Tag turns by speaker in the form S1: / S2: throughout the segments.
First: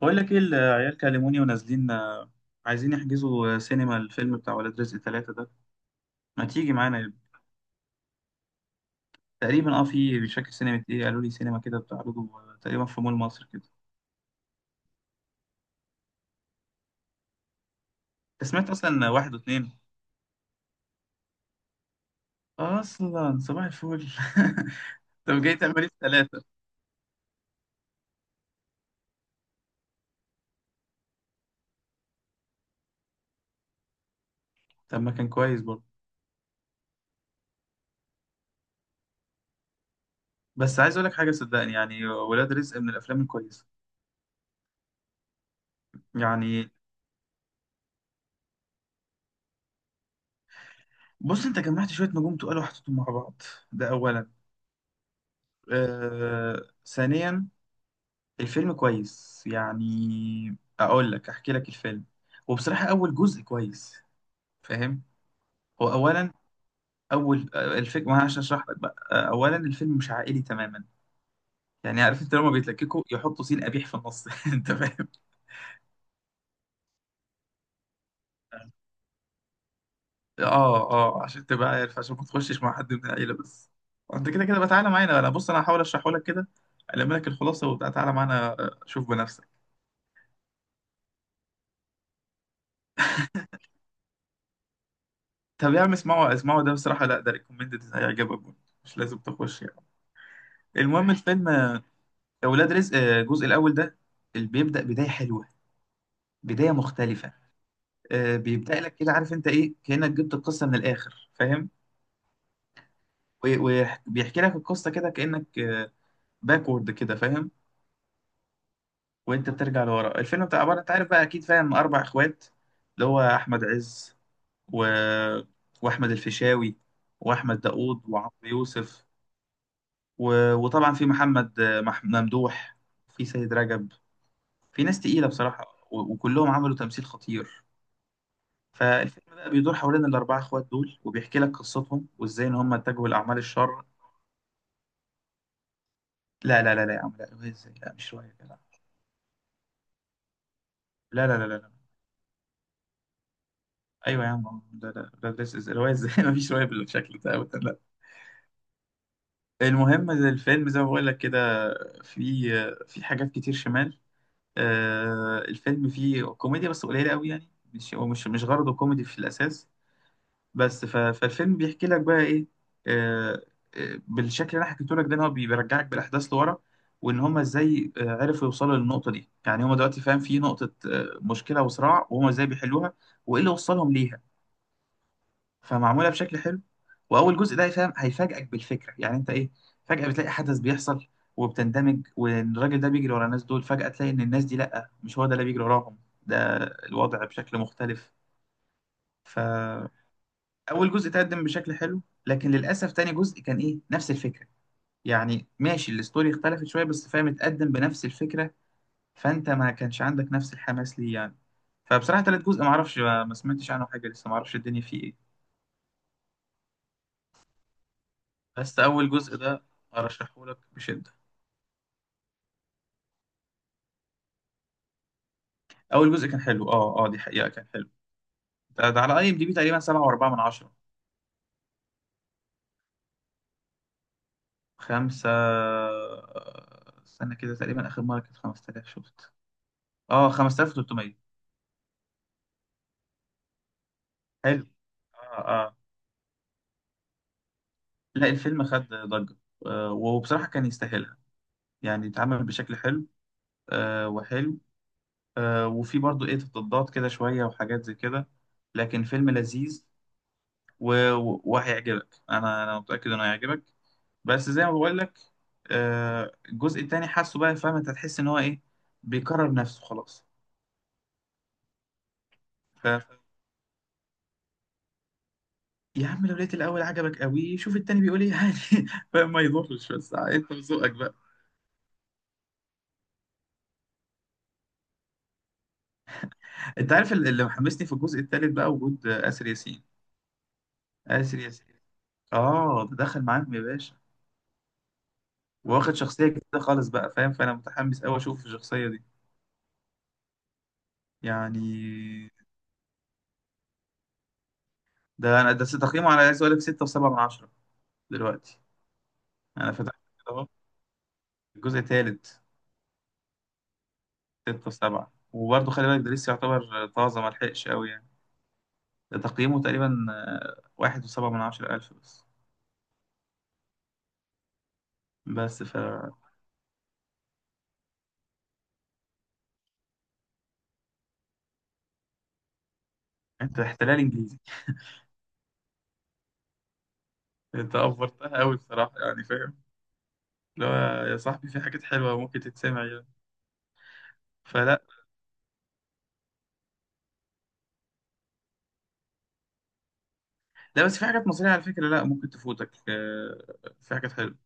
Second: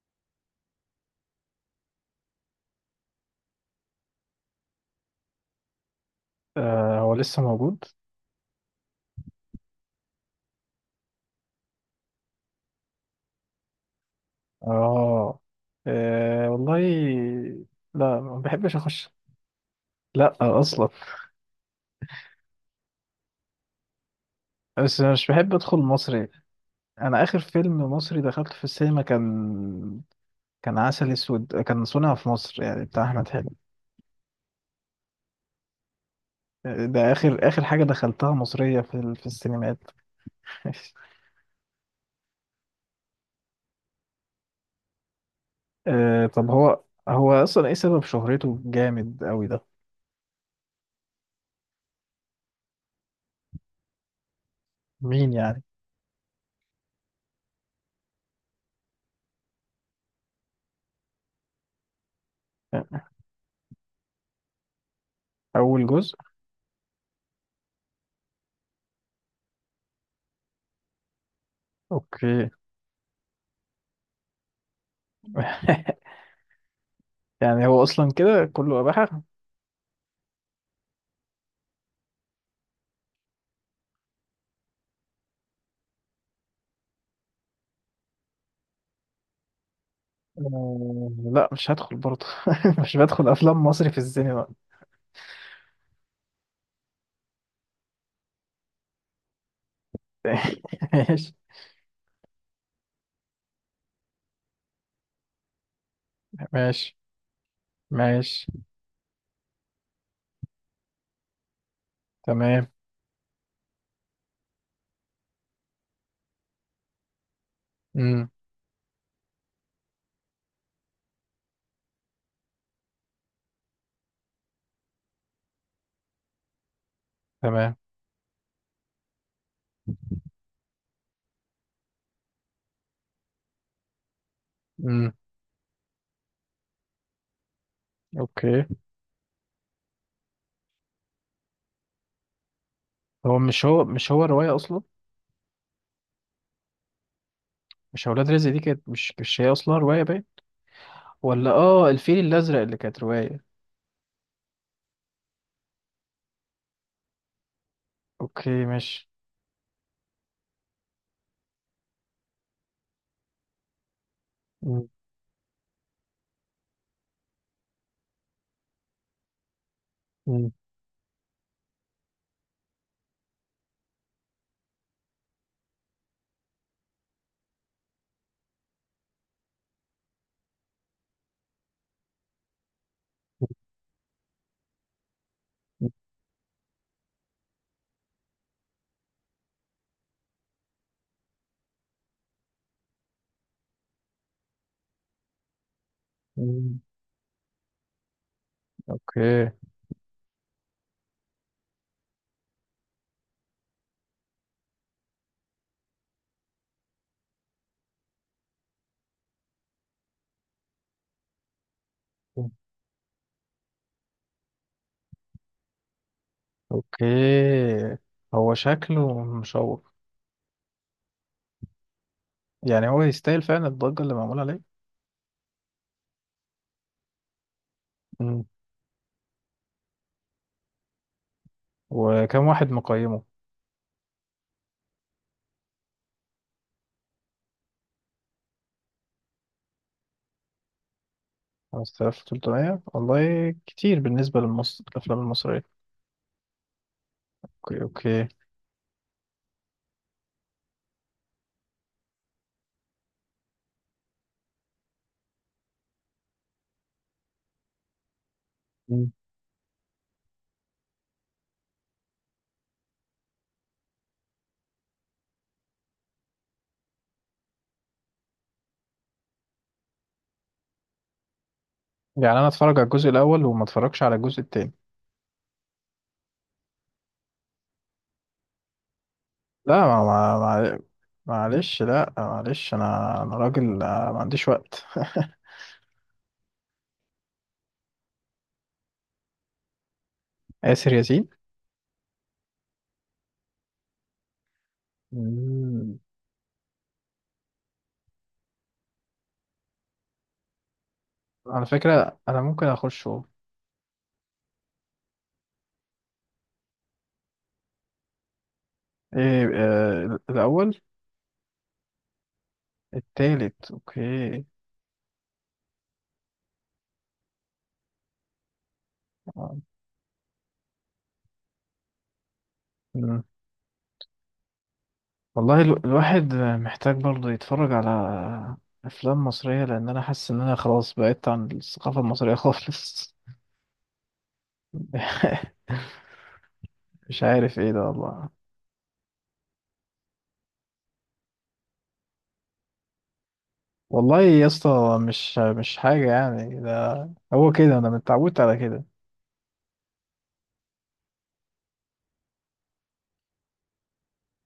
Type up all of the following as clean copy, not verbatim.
S1: بقول لك ايه، العيال كلموني ونازلين، عايزين يحجزوا سينما الفيلم بتاع ولاد رزق ثلاثة ده. ما تيجي
S2: آه،
S1: معانا؟
S2: هو لسه موجود؟
S1: تقريبا، في مش فاكر سينما ايه قالوا لي، سينما كده بتعرضه، تقريبا في مول مصر كده.
S2: اه. آه، والله. لا، ما
S1: أنت سمعت
S2: بحبش اخش.
S1: اصلا واحد واثنين؟
S2: لا اصلا.
S1: اصلا صباح الفل!
S2: بس أنا مش
S1: طب
S2: بحب
S1: جاي تعمل
S2: ادخل
S1: ايه في
S2: مصري.
S1: ثلاثة؟
S2: انا اخر فيلم مصري دخلته في السينما كان عسل اسود، كان صنع في مصر، يعني بتاع احمد حلمي.
S1: طب ما كان كويس برضه.
S2: آه، ده اخر اخر حاجه دخلتها مصريه في السينمات.
S1: بس عايز اقول لك حاجة، صدقني، يعني ولاد رزق من الافلام الكويسة.
S2: آه، طب
S1: يعني،
S2: هو اصلا ايه سبب شهرته جامد قوي ده؟
S1: بص، انت جمعت شوية نجوم تقال وحطيتهم مع بعض، ده اولا.
S2: مين يعني؟
S1: ثانيا، الفيلم كويس. يعني اقول لك احكي لك الفيلم. وبصراحة اول جزء كويس، فاهم؟
S2: اول
S1: هو
S2: جزء.
S1: اولا، اول الفيلم، ما أنا عشان اشرح لك بقى اولا، الفيلم مش عائلي تماما. يعني عارف انت لما
S2: اوكي.
S1: بيتلككوا يحطوا سين قبيح في النص، انت فاهم؟
S2: يعني هو اصلا كده كله اباحه؟
S1: اه. اه. عشان تبقى عارف، عشان ما تخشش مع حد من العيلة بس. انت كده كده بقى تعالى معانا، انا بص، انا هحاول اشرحه لك كده، الم لك الخلاصة وبتاع، تعالى معانا شوف بنفسك.
S2: آه، لا، مش هدخل برضه. مش بدخل افلام مصري في السينما.
S1: طب يا عم اسمعوا اسمعوا، ده بصراحة، لا، ده ريكومندد، هيعجبك برضه. مش لازم تخش يعني. المهم،
S2: ماشي،
S1: الفيلم اولاد رزق، الجزء الاول ده، اللي بيبدا بدايه حلوه، بدايه
S2: ماشي،
S1: مختلفه.
S2: ماشي.
S1: بيبدا لك كده، عارف انت ايه، كانك جبت القصه من الاخر، فاهم؟
S2: تمام.
S1: و- وبيحكي لك القصه كده، كانك باكورد كده، فاهم؟
S2: امم.
S1: وانت بترجع لورا. الفيلم بتاع عباره، انت عارف بقى اكيد، فاهم، اربع اخوات. اللي هو احمد عز و... واحمد الفيشاوي واحمد
S2: تمام.
S1: داوود وعمرو يوسف، و... وطبعا في محمد ممدوح، في سيد رجب، في ناس
S2: امم.
S1: تقيله بصراحه، و... وكلهم عملوا تمثيل خطير.
S2: اوكي.
S1: فالفيلم بقى بيدور حوالين الأربعة إخوات دول، وبيحكي لك قصتهم وإزاي إن هم اتجهوا لأعمال الشر.
S2: هو رواية اصلا؟
S1: لا لا لا لا يا عم، لا رواية إزاي، لا
S2: مش
S1: مش
S2: اولاد
S1: رواية
S2: رزق دي
S1: لا.
S2: كانت، مش هي اصلا رواية باين؟
S1: لا لا لا
S2: ولا
S1: لا لا.
S2: اه الفيل الازرق اللي كانت رواية؟
S1: أيوة يا عم، لا لا لا لا، إزاي رواية إزاي! مفيش رواية بالشكل ده أبدا، لا.
S2: اوكي، ماشي.
S1: المهم، الفيلم زي ما بقول لك كده، في في حاجات كتير شمال.
S2: مم.
S1: الفيلم فيه كوميديا بس قليلة قوي يعني. مش، هو مش غرضه كوميدي في الأساس.
S2: مم.
S1: بس ف- فالفيلم بيحكي لك بقى ايه؟ آه، بالشكل اللي انا حكيته لك ده، ان هو بيرجعك بالاحداث لورا. وان هما ازاي عرفوا يوصلوا للنقطه دي، يعني هما دلوقتي، فاهم، في نقطه مشكله وصراع، وهما ازاي بيحلوها وايه اللي وصلهم ليها.
S2: مم.
S1: فمعموله بشكل حلو. واول جزء ده، فاهم، هيفاجئك بالفكره، يعني انت ايه، فجاه بتلاقي حدث بيحصل وبتندمج، والراجل ده بيجري ورا الناس دول، فجاه تلاقي ان الناس دي، لا مش هو ده اللي بيجري وراهم، ده
S2: مم.
S1: الوضع بشكل مختلف.
S2: اوكي.
S1: اول جزء تقدم بشكل حلو، لكن للاسف تاني جزء كان ايه، نفس الفكره. يعني ماشي، الستوري اختلفت شويه، بس فاهم، اتقدم بنفس الفكره. فانت ما كانش عندك نفس الحماس ليه يعني. فبصراحه، تالت جزء ما اعرفش، ما سمعتش عنه حاجه لسه، ما اعرفش الدنيا فيه ايه.
S2: اوكي. هو
S1: بس اول
S2: شكله
S1: جزء ده
S2: مشوق.
S1: ارشحه لك بشده.
S2: يعني هو يستاهل فعلا الضجة اللي معمولة عليه؟
S1: اول جزء كان حلو، دي حقيقه، كان حلو.
S2: مم.
S1: ده على IMDb، تقريبا 7.4 من 10.
S2: وكم واحد مقيمه؟
S1: خمسة، استنى كده، تقريبا اخر مره كانت 5000، شفت، اه 5300.
S2: 5300 والله كتير بالنسبة
S1: حلو.
S2: للمصر الأفلام
S1: اه
S2: المصرية.
S1: آه.
S2: أوكي،
S1: لا،
S2: أوكي.
S1: الفيلم خد ضجة، وبصراحة كان يستاهلها. يعني اتعمل بشكل حلو وحلو، وفي برضو ايه، تضادات كده شوية وحاجات زي كده، لكن
S2: مم.
S1: فيلم لذيذ. و- و- وهيعجبك، انا متأكد انه هيعجبك. بس زي ما بقول لك، الجزء التاني حاسه بقى، فاهم، انت هتحس ان هو ايه، بيكرر نفسه خلاص.
S2: يعني أنا أتفرج على
S1: ف...
S2: الجزء الأول وما أتفرجش على الجزء التاني؟
S1: يا عم لو لقيت الاول عجبك قوي، شوف التاني بيقول ايه يعني. فاهم، ما
S2: لا،
S1: يضرش، بس انت وذوقك بقى.
S2: معلش، لا، معلش. أنا راجل، ما عنديش وقت.
S1: انت عارف اللي محمسني في الجزء التالت بقى، وجود آسر ياسين.
S2: آسر ياسين.
S1: آسر ياسين، اه ده دخل معاهم يا باشا، واخد
S2: مم.
S1: شخصية جديدة خالص بقى، فاهم، فأنا متحمس أوي أشوف الشخصية دي
S2: على فكرة
S1: يعني.
S2: أنا ممكن أخشه.
S1: ده تقييمه على، عايز أقول لك، 6.7 من 10 دلوقتي.
S2: إيه؟
S1: أنا فتحت كده أهو،
S2: الأول؟
S1: الجزء التالت،
S2: التالت. أوكي.
S1: 6.7. وبرضه خلي بالك، ده لسه يعتبر طازة، ملحقش أوي يعني. ده
S2: آه،
S1: تقييمه تقريبا 1.7، من 10,000 بس.
S2: والله
S1: بس،
S2: الواحد محتاج برضه يتفرج على أفلام مصرية، لأن أنا حاسس إن أنا خلاص بعدت عن الثقافة المصرية خالص.
S1: أنت احتلال إنجليزي.
S2: مش عارف إيه
S1: أنت
S2: ده والله.
S1: أفورتها أوي بصراحة، يعني، فاهم، اللي هو يا صاحبي في حاجات حلوة ممكن تتسمع يعني.
S2: والله يا
S1: فلا،
S2: اسطى، مش حاجة يعني ده. هو كده، أنا متعودت على كده.
S1: لا بس في حاجات مصرية على فكرة، لا ممكن تفوتك. في حاجات حلوة.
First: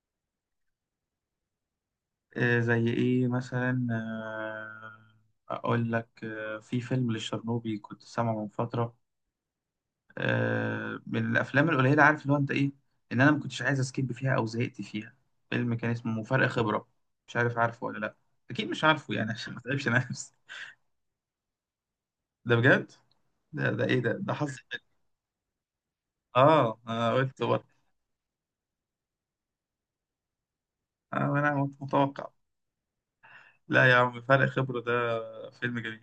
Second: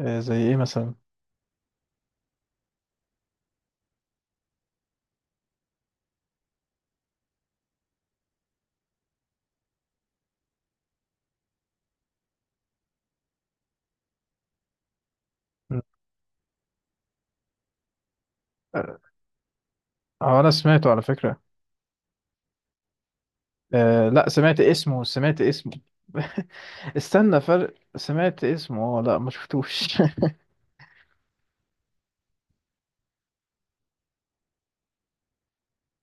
S2: آه، زي إيه مثلا؟
S1: زي ايه مثلا؟ اقول لك، في فيلم للشرنوبي كنت سامعه من فترة، من الافلام القليلة، عارف اللي هو انت ايه، ان انا ما كنتش عايز اسكيب فيها او زهقت فيها. فيلم
S2: م.
S1: كان اسمه مفارق خبرة. مش عارف، عارفه ولا لا؟ اكيد مش
S2: آه،
S1: عارفه، يعني عشان ما تعبش نفسي.
S2: هو أنا سمعته على فكرة.
S1: ده بجد. ده ايه،
S2: آه،
S1: ده
S2: لا،
S1: ده حظ
S2: سمعت
S1: حلو.
S2: اسمه، سمعت اسمه.
S1: اه انا
S2: استنى،
S1: قلت برضه،
S2: فرق، سمعت اسمه، اه لا ما شفتوش.
S1: انا متوقع. لا يا عم، فرق خبرة ده فيلم جميل.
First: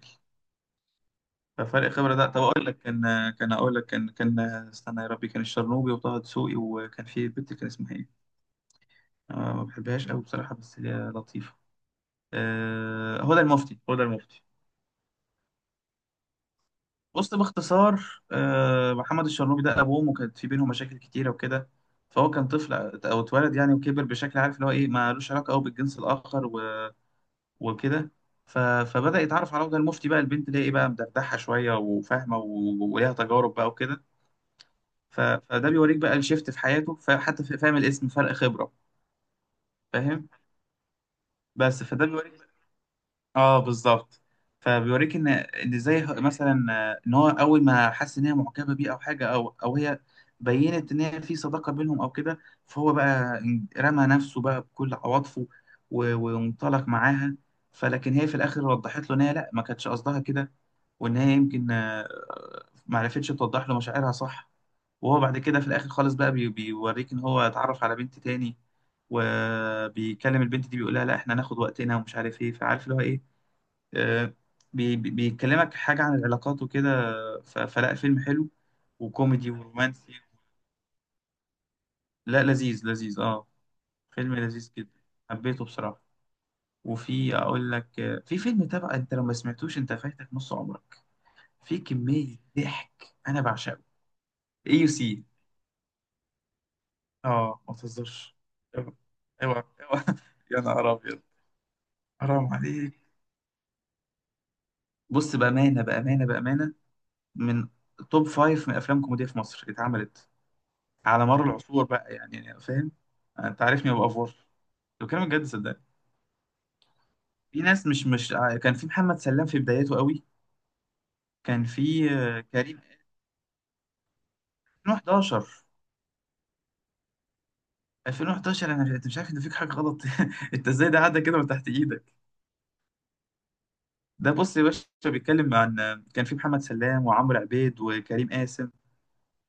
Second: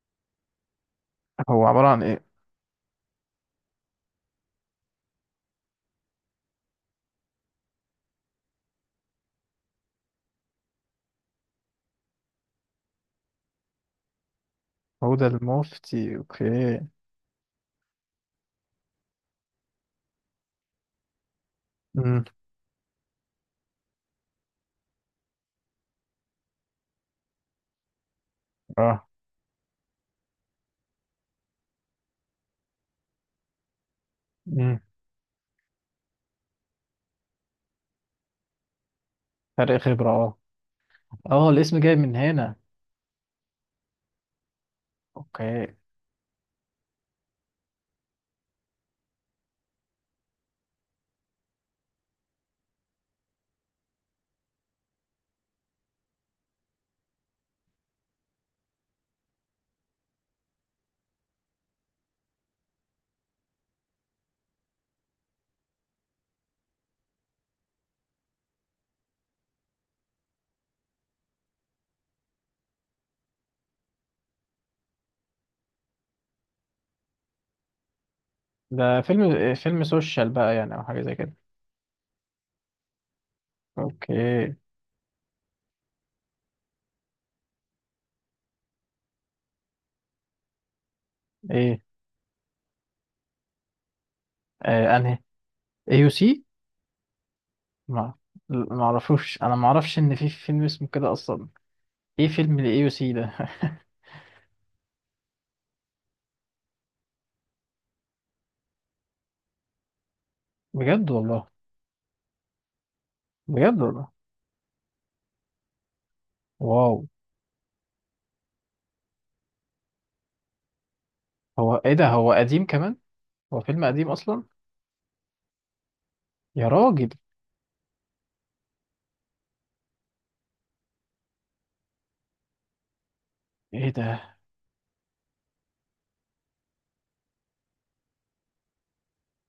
S2: هو عبارة
S1: ففرق
S2: عن
S1: خبرة
S2: إيه؟
S1: ده، طب أقول لك كان أقول لك كان استنى يا ربي، كان الشرنوبي وطه دسوقي، وكان في بنت، كان اسمها إيه؟ أنا ما بحبهاش أوي بصراحة، بس هي لطيفة. هدى المفتي. هدى المفتي.
S2: هدى المفتي، أوكي.
S1: بص باختصار، محمد الشرنوبي ده أبوه وأمه كانت في بينهم مشاكل كتيرة وكده.
S2: امم.
S1: فهو كان طفل، أو اتولد يعني وكبر بشكل، عارف اللي هو إيه، مالوش علاقة أوي بالجنس الآخر و- وكده. ف...
S2: اه،
S1: فبدأ يتعرف على هدى المفتي بقى، البنت اللي هي إيه بقى، مدردحة شوية وفاهمة و- وليها تجارب بقى وكده. ف- فده بيوريك بقى الشيفت في حياته، فحتى فاهم الاسم، فرق خبرة،
S2: فرق خبرة،
S1: فاهم؟
S2: اه، اه، الاسم
S1: بس
S2: جاي
S1: فده
S2: من
S1: بيوريك،
S2: هنا.
S1: اه بالظبط. فبيوريك ان
S2: اوكي.
S1: ان ازاي، مثلا ان هو اول ما حس ان هي معجبة بيه او حاجة، او هي بينت ان هي في صداقة بينهم او كده. فهو بقى رمى نفسه بقى بكل عواطفه، و- وانطلق معاها. فلكن هي في الاخر وضحت له ان هي لا، ما كانتش قصدها كده، وان هي يمكن ما عرفتش توضح له مشاعرها صح. وهو بعد كده في الاخر خالص بقى، بيوريك ان هو اتعرف على بنت تاني، وبيكلم البنت دي بيقولها لا، احنا هناخد وقتنا ومش عارف ايه، فعارف اللي هو ايه، آه، بيكلمك حاجة عن العلاقات وكده. فلا، فيلم حلو،
S2: ده
S1: وكوميدي
S2: فيلم
S1: ورومانسي.
S2: سوشيال بقى، يعني، او حاجة زي كده؟
S1: لا، لذيذ لذيذ اه. فيلم
S2: اوكي.
S1: لذيذ جدا، حبيته بصراحة. وفي اقول لك، في فيلم، تبع انت لو ما سمعتوش انت فايتك نص عمرك، في
S2: ايه؟
S1: كمية ضحك، انا بعشقه، اي يو
S2: انهي؟
S1: سي
S2: اي يو سي.
S1: اه ما
S2: ما
S1: تهزرش.
S2: ما
S1: اوعى
S2: اعرفوش، انا
S1: اوعى
S2: ما اعرفش
S1: اوعى!
S2: ان في
S1: يا
S2: فيلم اسمه
S1: نهار
S2: كده
S1: ابيض!
S2: اصلا. ايه
S1: حرام
S2: فيلم الاي يو
S1: عليك!
S2: سي ده؟
S1: بص بامانه بامانه بامانه، من توب فايف من افلام كوميديا في مصر اتعملت
S2: بجد
S1: على مر
S2: والله.
S1: العصور بقى يعني فاهم، انت
S2: بجد
S1: عارفني
S2: والله.
S1: ببقى فور. بتكلم بجد، صدقني.
S2: واو.
S1: في ناس، مش مش ع- كان في محمد سلام في بدايته قوي، كان
S2: هو ايه ده،
S1: في
S2: هو قديم
S1: كريم،
S2: كمان؟ هو فيلم قديم اصلا؟
S1: 2011.
S2: يا راجل.
S1: انا مش، أنت مش عارف ان فيك حاجه غلط! انت ازاي ده عدى كده من تحت ايدك؟
S2: ايه
S1: ده
S2: ده.
S1: بص يا باشا، بيتكلم عن، كان في محمد سلام وعمرو عبيد وكريم قاسم.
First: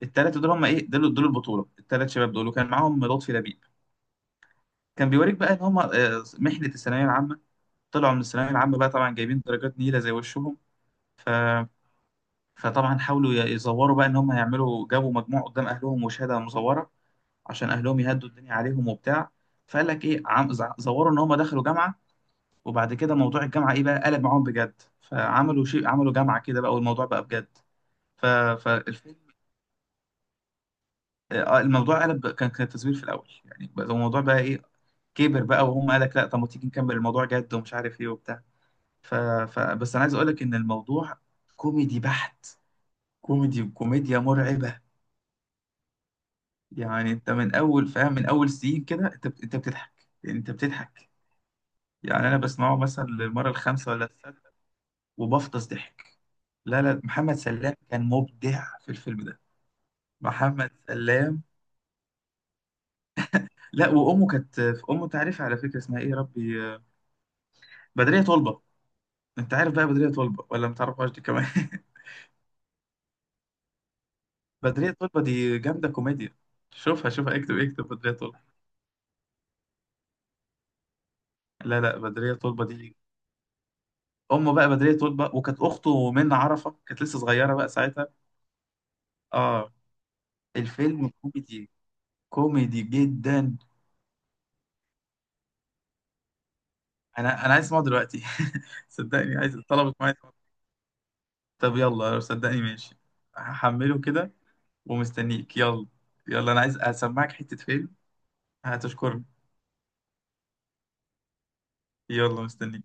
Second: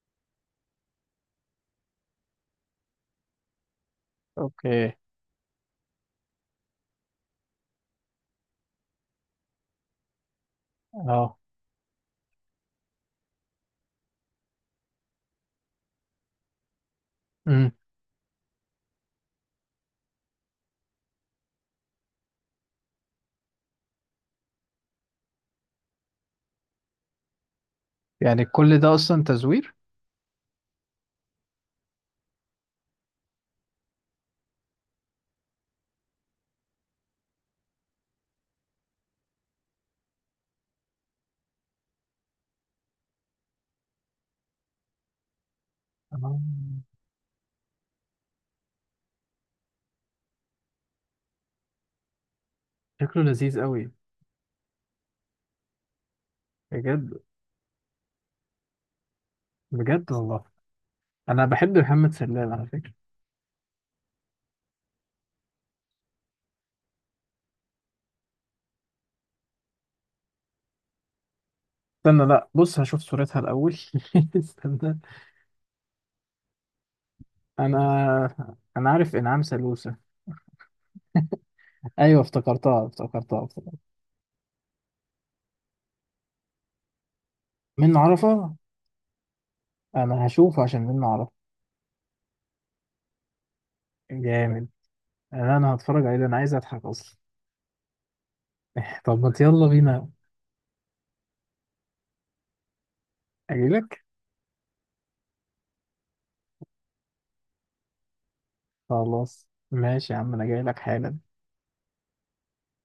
S1: التلاتة دول هم ايه، دول دول البطولة، التلات شباب دول، وكان معاهم لطفي لبيب.
S2: اوكي.
S1: كان بيوريك بقى ان هم محنة الثانوية العامة، طلعوا من الثانوية العامة بقى طبعا جايبين درجات نيلة زي وشهم. ف...
S2: اه.
S1: فطبعا حاولوا ي- يزوروا بقى ان هم يعملوا، جابوا مجموع قدام اهلهم وشهادة مزورة، عشان
S2: امم.
S1: اهلهم يهدوا الدنيا عليهم وبتاع. فقال لك ايه، زوروا ان هم دخلوا جامعة. وبعد كده موضوع الجامعة ايه بقى، قلب معاهم بجد، فعملوا شيء، عملوا جامعة كده بقى والموضوع بقى بجد. ف...
S2: يعني كل ده
S1: فالفيلم
S2: اصلا تزوير؟
S1: آه، الموضوع قلب كان كان تزوير في الاول يعني بقى الموضوع بقى ايه كبر بقى وهم قالك لا طب ما تيجي نكمل الموضوع جد ومش عارف ايه وبتاع ف... بس انا عايز اقولك ان الموضوع كوميدي بحت، كوميدي، كوميديا مرعبة.
S2: آه.
S1: يعني انت من اول، فاهم، من اول سين كده انت انت بتضحك، يعني انت بتضحك. يعني انا بسمعه مثلا
S2: شكله
S1: للمرة
S2: لذيذ قوي.
S1: الخامسة ولا السادسة وبفطس ضحك. لا لا،
S2: بجد.
S1: محمد سلام كان مبدع في الفيلم ده،
S2: بجد والله.
S1: محمد سلام.
S2: انا بحب محمد سلام على فكره.
S1: لا، وامه كانت، امه تعرف على فكرة اسمها ايه يا ربي، بدرية طلبة. انت عارف بقى بدرية طلبة ولا ما تعرفهاش دي كمان؟
S2: استنى، لا، بص هشوف صورتها الاول.
S1: بدرية
S2: استنى.
S1: طلبة دي جامدة كوميديا. شوفها شوفها، اكتب
S2: انا
S1: اكتب بدرية طلبة.
S2: انا عارف انعام سلوسة.
S1: لا لا،
S2: ايوه،
S1: بدرية طلبة
S2: افتكرتها،
S1: دي.
S2: افتكرتها، افتكرتها.
S1: أمه بقى بدرية طلبة، وكانت أخته منة عرفة كانت لسه صغيرة بقى
S2: من
S1: ساعتها.
S2: عرفه؟
S1: اه
S2: انا هشوفه عشان من
S1: الفيلم
S2: عرفه.
S1: كوميدي، كوميدي جدا.
S2: جامد. انا هتفرج عليه ده، انا عايز اضحك اصلا.
S1: أنا عايز أسمعه دلوقتي،
S2: طب ما
S1: صدقني عايز
S2: يلا
S1: طلبت
S2: بينا.
S1: معايا. طب يلا، صدقني، ماشي. هحمله
S2: اجيلك.
S1: كده ومستنيك. يلا يلا، أنا عايز أسمعك حتة فيلم، هتشكرني.
S2: خلاص ماشي يا عم، انا جاي لك حالا.
S1: يلا مستنيك.